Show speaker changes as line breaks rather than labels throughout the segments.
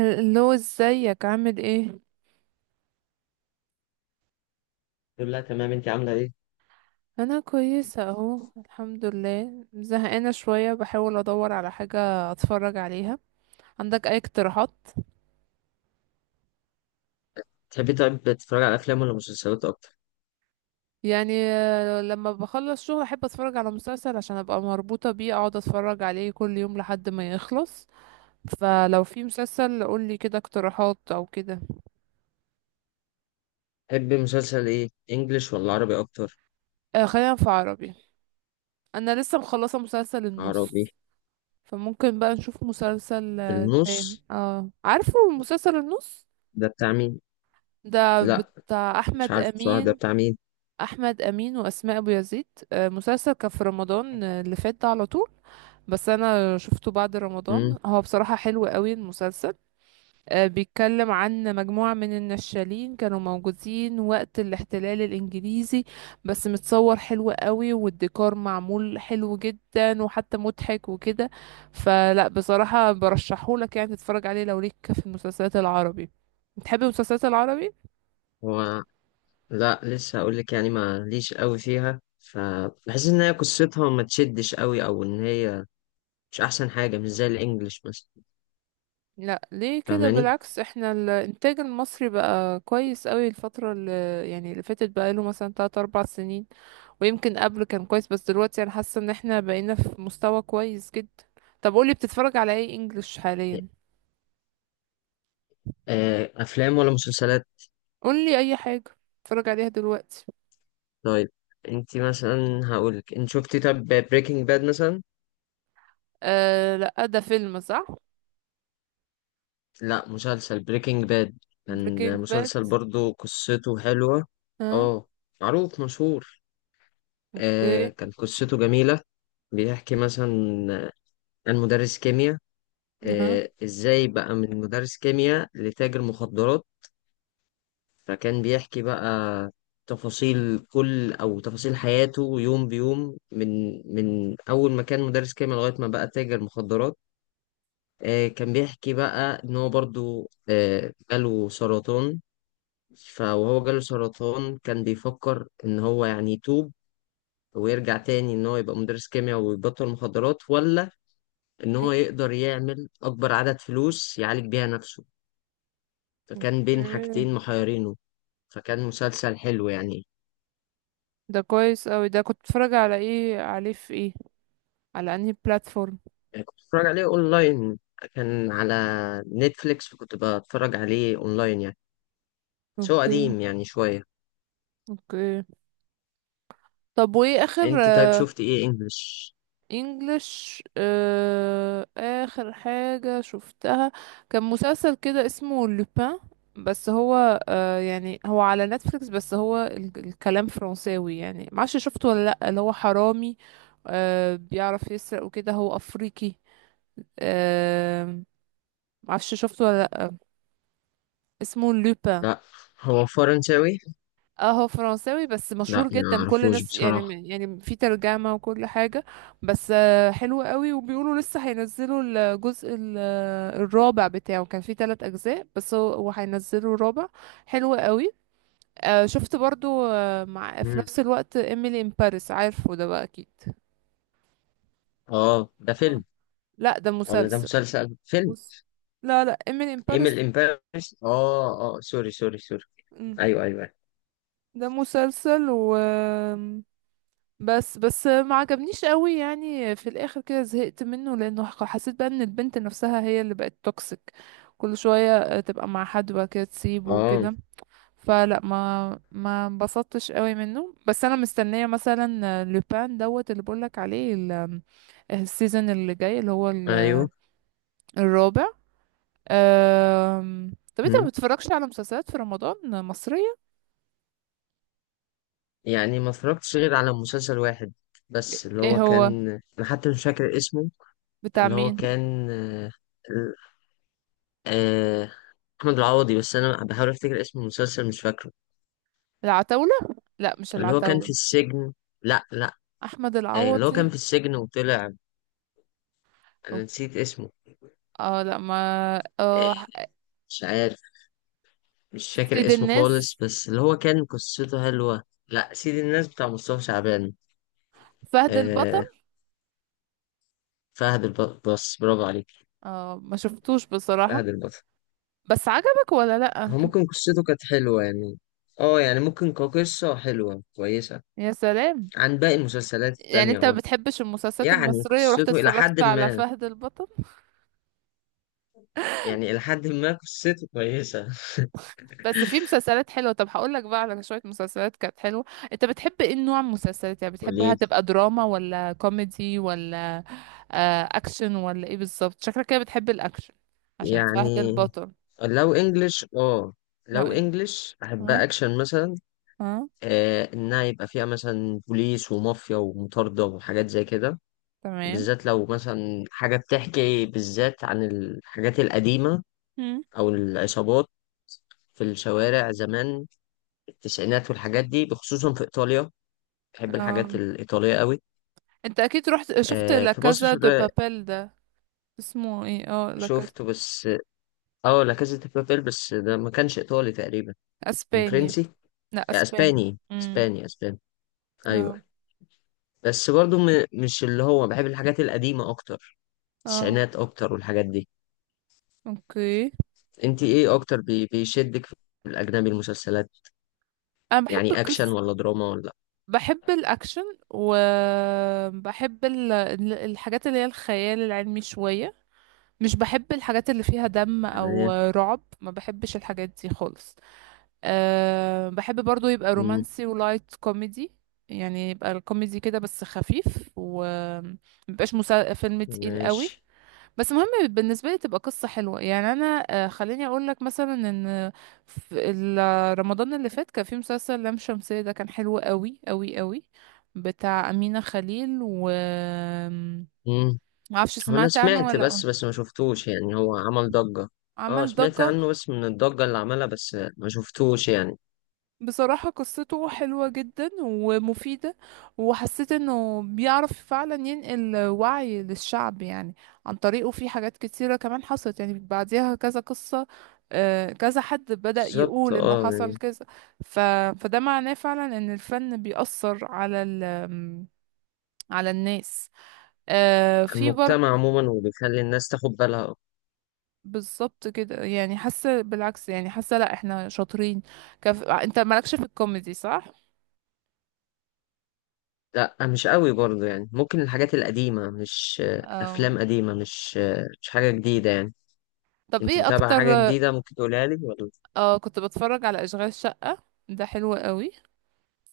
اللي هو ازيك عامل ايه؟
الحمد لله، تمام. انت عامله ايه؟
انا كويسه اهو الحمد لله، زهقانه شويه بحاول ادور على حاجه اتفرج عليها. عندك اي اقتراحات؟
تحبي طيب تتفرج على افلام ولا مسلسلات اكتر؟
يعني لما بخلص شغل احب اتفرج على مسلسل عشان ابقى مربوطه بيه، اقعد اتفرج عليه كل يوم لحد ما يخلص. فلو في مسلسل قولي كده اقتراحات او كده.
تحبي مسلسل ايه، انجليش ولا عربي اكتر؟
آه، خلينا في عربي. انا لسه مخلصه مسلسل النص.
عربي.
فممكن بقى نشوف مسلسل تاني،
النص.
عارفه. مسلسل النص.
ده بتاع مين؟
ده
لا،
بتاع
مش
احمد
عارف بصراحه ده
امين.
بتاع مين.
احمد امين واسماء ابو يزيد. مسلسل كان في رمضان، اللي فات ده على طول. بس انا شفته بعد
امم.
رمضان، هو بصراحة حلو قوي المسلسل. بيتكلم عن مجموعة من النشالين كانوا موجودين وقت الاحتلال الانجليزي. بس متصور حلو قوي، والديكور معمول حلو جدا وحتى مضحك وكده. فلا بصراحة برشحهولك يعني تتفرج عليه لو ليك في المسلسلات العربي. بتحب المسلسلات العربي؟
هو. لا، لسه هقول لك يعني، ما ليش قوي فيها، فبحس ان هي قصتها ما تشدش قوي، او ان هي مش احسن حاجه، مش زي الانجليش مثلا.
لا، ليه كده؟
فاهماني؟
بالعكس احنا الانتاج المصري بقى كويس قوي الفترة اللي، يعني اللي فاتت بقى له مثلا 3 4 سنين. ويمكن قبل كان كويس بس دلوقتي انا حاسة ان احنا بقينا في مستوى كويس جدا. طب قولي بتتفرج على ايه انجلش حاليا؟
افلام ولا مسلسلات؟
قولي اي حاجة بتتفرج عليها دلوقتي.
طيب. انت مثلا هقول لك، انت شفتي طب بريكنج باد مثلا؟
آه، لا، ده فيلم، صح؟
لا، مسلسل بريكنج باد.
بريكنج
كان
باد.
مسلسل، برضو قصته حلوة.
ها؟
اه. معروف، مشهور.
اوكي.
كان قصته جميلة. بيحكي مثلا، آه، عن مدرس كيمياء.
ها؟
ازاي بقى من مدرس كيمياء لتاجر مخدرات؟ فكان بيحكي بقى تفاصيل كل، او تفاصيل حياته، يوم بيوم، من اول ما كان مدرس كيمياء لغاية ما بقى تاجر مخدرات. كان بيحكي بقى ان هو برضو جاله سرطان. فوهو جاله سرطان، كان بيفكر ان هو يعني يتوب، ويرجع تاني ان هو يبقى مدرس كيمياء ويبطل مخدرات، ولا ان هو
إيه؟
يقدر يعمل اكبر عدد فلوس يعالج بيها نفسه. فكان بين
اوكي.
حاجتين محيرينه. فكان مسلسل حلو يعني.
ده كويس قوي، ده كنت بتتفرج على ايه عليه، في ايه، على انهي بلاتفورم؟
يعني كنت بتفرج عليه اونلاين. كان على نتفليكس، فكنت بتفرج عليه اونلاين يعني. بس هو
اوكي.
قديم يعني شوية.
اوكي. طب وايه اخر؟
انت طيب، شفت ايه انجلش؟
انجلش، اخر حاجة شفتها كان مسلسل كده اسمه لوبان. بس هو يعني هو على نتفليكس، بس هو الكلام فرنساوي، يعني معرفش شفته ولا لأ، اللي هو حرامي، بيعرف يسرق وكده، هو افريقي. آه معرفش شفته ولا لأ. اسمه لوبان.
لا، هو فرنساوي.
اه هو فرنساوي، بس
لا،
مشهور
ما
جدا كل
اعرفوش
الناس،
بصراحة.
يعني في ترجمة وكل حاجة. بس حلو قوي، وبيقولوا لسه هينزلوا الجزء الرابع بتاعه، كان في ثلاث أجزاء بس هو هينزلوا الرابع. حلو قوي. شفت برضو مع في
مم.
نفس الوقت ايميلي ان باريس، عارفه ده بقى أكيد.
اه، ده
اه،
فيلم؟
لا ده
ولا ده
مسلسل.
مسلسل فيلم؟
بص، لا لا، ايميلي ان
ايميل
باريس.
ان باريس؟ اه، اه، سوري، سوري، سوري. ايوه، ايوه، أيوه.
ده مسلسل، و بس ما عجبنيش قوي، يعني في الاخر كده زهقت منه لانه حسيت بقى ان البنت نفسها هي اللي بقت توكسيك. كل شوية تبقى مع حد وبعد كده تسيبه
اه،
وكده. فلا ما انبسطتش قوي منه، بس انا مستنية مثلا لوبان دوت اللي بقولك عليه السيزون اللي جاي، اللي هو
ايوه.
الرابع. طب انت ما
مم.
بتتفرجش على مسلسلات في رمضان مصرية؟
يعني ما اتفرجتش غير على مسلسل واحد، بس اللي
ايه
هو
هو؟
كان. انا حتى مش فاكر اسمه.
بتاع
اللي هو
مين؟
كان آه، احمد العوضي، بس انا بحاول افتكر اسم المسلسل مش فاكره.
العتاولة؟ لا، مش
اللي هو كان في
العتاولة.
السجن. لا، لا.
احمد
اللي هو كان
العوضي.
في السجن وطلع. انا نسيت اسمه.
اه، لا ما...
آه،
اه.
مش عارف. مش فاكر
سيد
اسمه
الناس.
خالص، بس اللي هو كان قصته حلوة، لا سيد الناس بتاع مصطفى شعبان.
فهد البطل.
آه، فهد البطل، برافو عليك.
اه، ما شفتوش بصراحة.
فهد البطل.
بس عجبك ولا لا؟
هو ممكن قصته كانت حلوة يعني. اه، يعني ممكن كقصة حلوة كويسة.
يا سلام.
عن باقي المسلسلات
يعني
التانية،
انت ما
اه.
بتحبش المسلسلات
يعني
المصرية ورحت
قصته إلى حد
اتفرجت على
ما.
فهد البطل؟
يعني إلى حد ما قصته كويسة.
بس في مسلسلات حلوة، طب هقول لك بقى على شوية مسلسلات كانت حلوة. انت بتحب ايه نوع مسلسلات يعني؟ بتحبها
وليه؟
تبقى دراما ولا كوميدي ولا اكشن، ولا ايه بالظبط؟ شكلك كده بتحب الاكشن عشان فهد
يعني
البطل.
لو انجلش، اه،
لو
لو
إن-
انجلش
اه.
احبها اكشن مثلا.
اه.
انها يبقى فيها مثلا بوليس ومافيا ومطاردة وحاجات زي كده.
تمام.
بالذات لو مثلا حاجة بتحكي بالذات عن الحاجات القديمة، او العصابات في الشوارع زمان، التسعينات والحاجات دي، بخصوصا في ايطاليا. بحب الحاجات
مم.
الايطالية قوي.
انت اكيد رحت شفت لا
في مصر.
كازا دو بابيل ده؟ اسمه ايه؟ اه، لا كازا.
شفته بس. اه، لا كازا دي بابيل، بس ده ما كانش ايطالي تقريبا. كان
اسباني.
فرنسي.
لا، اسباني.
اسباني
امم.
اسباني اسباني. ايوه.
اه.
بس برضو مش اللي هو بحب الحاجات القديمة اكتر،
اه.
التسعينات اكتر والحاجات دي.
اوكي.
انت ايه اكتر بيشدك في الاجنبي، المسلسلات؟
انا بحب
يعني اكشن
القصة،
ولا دراما ولا؟
بحب الاكشن، وبحب الحاجات اللي هي الخيال العلمي شوية. مش بحب الحاجات اللي فيها دم او
تمام.
رعب، ما بحبش الحاجات دي خالص. بحب برضو يبقى
مم.
رومانسي ولايت كوميدي. يعني يبقى الكوميدي كده بس خفيف، و فيلم تقيل قوي.
ماشي.
بس مهم بالنسبة لي تبقى قصة حلوة، يعني أنا خليني أقول لك مثلا إن في رمضان اللي فات كان في مسلسل لام شمسية، ده كان حلو قوي قوي قوي، بتاع أمينة خليل، و...
مم.
معرفش
هو انا
سمعت عنه
سمعت
ولا لأ.
بس، بس ما شفتوش يعني، هو عمل ضجة. اه،
عمل
سمعت
ضجة.
عنه بس من الضجة اللي عملها، بس ما شفتوش يعني.
بصراحة قصته حلوة جدا ومفيدة، وحسيت انه بيعرف فعلا ينقل وعي للشعب يعني، عن طريقه في حاجات كتيرة كمان حصلت يعني بعديها كذا قصة. كذا حد بدأ
بالظبط،
يقول انه
اه،
حصل
يعني
كذا. ف... فده معناه فعلا ان الفن بيأثر على على الناس. في
المجتمع
برضه.
عموما، وبيخلي الناس تاخد بالها.
بالظبط كده، يعني حاسة بالعكس، يعني حاسة لا احنا شاطرين. انت مالكش في الكوميدي صح؟
لا، مش قوي برضه يعني، ممكن الحاجات القديمة مش
آه،
افلام قديمة مش حاجة جديدة يعني.
طب
انت
ايه
متابعة حاجة
اكتر؟
جديدة ممكن تقولها لي ولا؟
اه كنت بتفرج على اشغال شقة، ده حلو قوي.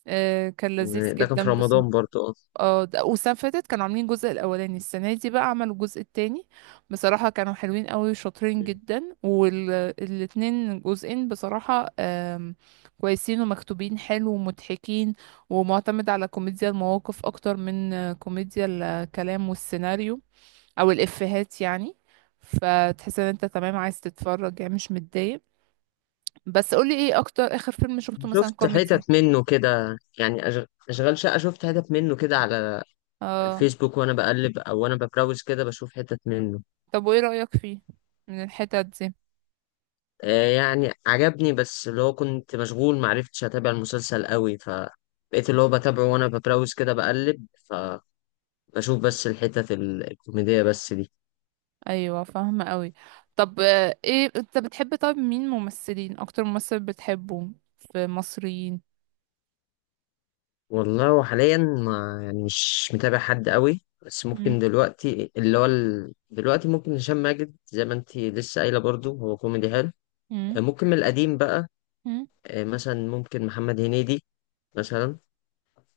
كان لذيذ
ده كان في
جدا بس.
رمضان برضه.
اه، والسنة فاتت كانوا عاملين الجزء الاولاني، السنة دي بقى عملوا الجزء التاني. بصراحة كانوا حلوين قوي وشاطرين
اه،
جدا، والاتنين جزئين بصراحة كويسين ومكتوبين حلو ومضحكين، ومعتمد على كوميديا المواقف اكتر من كوميديا الكلام والسيناريو، او الافيهات يعني. فتحس ان انت تمام، عايز تتفرج يعني مش متضايق. بس قولي ايه اكتر اخر فيلم شفته مثلا
شفت
كوميدي.
حتت منه كده يعني، اشغال شقة، شفت حتت منه كده على
اه.
الفيسبوك وانا بقلب، او وانا ببراوز كده، بشوف حتت منه.
طب وايه رأيك فيه من الحتت دي؟
آه، يعني عجبني، بس اللي هو كنت مشغول، معرفتش اتابع المسلسل قوي، فبقيت اللي هو بتابعه وانا ببراوز كده بقلب، فبشوف بس الحتت الكوميدية بس دي.
ايوه فاهمة قوي. طب ايه انت بتحب؟ طب مين ممثلين، اكتر ممثل بتحبه في مصريين؟
والله، وحاليا ما يعني مش متابع حد قوي، بس
مم.
ممكن دلوقتي ممكن هشام ماجد زي ما انتي لسه قايلة، برضو هو كوميدي حلو.
مم.
ممكن من القديم بقى،
مم.
مثلا ممكن محمد هنيدي مثلا،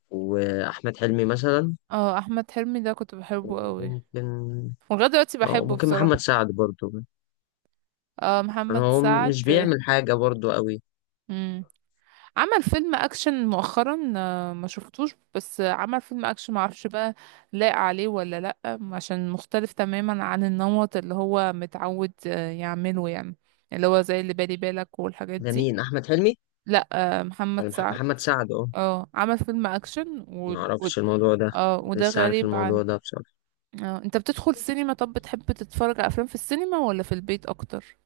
واحمد حلمي مثلا،
اه احمد حلمي ده كنت بحبه قوي،
وممكن.
ولغايه دلوقتي
اه،
بحبه
ممكن محمد
بصراحة.
سعد برضو.
اه
يعني
محمد
هو
سعد.
مش بيعمل حاجه برضو قوي.
مم. عمل فيلم اكشن مؤخرا، ما شفتوش، بس عمل فيلم اكشن، ما اعرفش بقى لايق عليه ولا لا عشان مختلف تماما عن النمط اللي هو متعود يعمله يعني، اللي هو زي اللي بالي بالك والحاجات
ده
دي.
مين، احمد حلمي
لا، محمد
ولا
سعد.
محمد سعد؟ اه.
اه، عمل فيلم اكشن
ما اعرفش الموضوع ده.
اه، وده
لسه عارف
غريب عن...
الموضوع ده بصراحه.
اه، انت بتدخل سينما؟ طب بتحب تتفرج على افلام في السينما ولا في البيت اكتر؟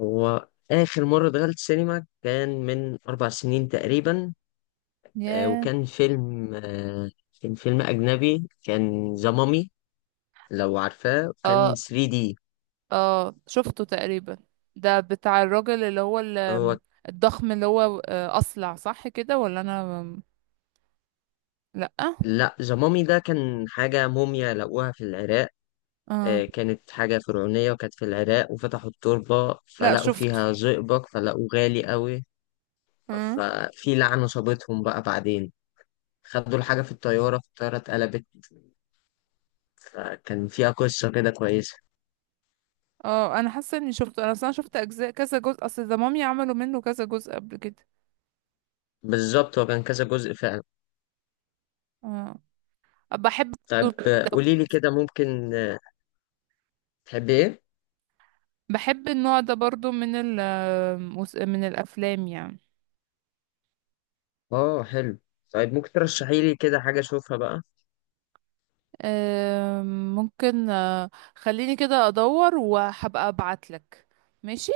هو اخر مره دخلت سينما كان من 4 سنين تقريبا.
ياه.
وكان فيلم كان فيلم اجنبي، كان ذا مامي، لو عارفاه، كان
اه،
3D.
اه، شفته تقريبا. ده بتاع الراجل اللي هو
هو،
الضخم، اللي هو اصلع، صح كده ولا انا... لا.
لا زمامي ده كان حاجة موميا لقوها في العراق.
اه.
كانت حاجة فرعونية، وكانت في العراق، وفتحوا التربة
لا
فلقوا
شفته.
فيها زئبق، فلقوه غالي قوي.
اه.
ففي لعنة صابتهم بقى بعدين، خدوا الحاجة في الطيارة، في الطيارة اتقلبت. فكان فيها قصة كده كويسة.
اه انا حاسه اني شفته، انا اصلا شفت اجزاء، كذا جزء، اصل ده مامي عملوا منه كذا جزء قبل كده.
بالظبط، هو كان كذا جزء فعلا.
اه. بحب.
طيب، قوليلي كده ممكن، تحبي ايه؟
بحب النوع ده برضو من من الافلام يعني.
اه، حلو. طيب، ممكن ترشحيلي كده حاجة اشوفها بقى.
ممكن خليني كده ادور وهبقى ابعتلك. ماشي.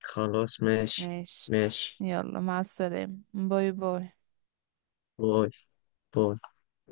خلاص، ماشي.
ماشي.
ماشي.
يلا مع السلامة، باي باي.
باي. باي.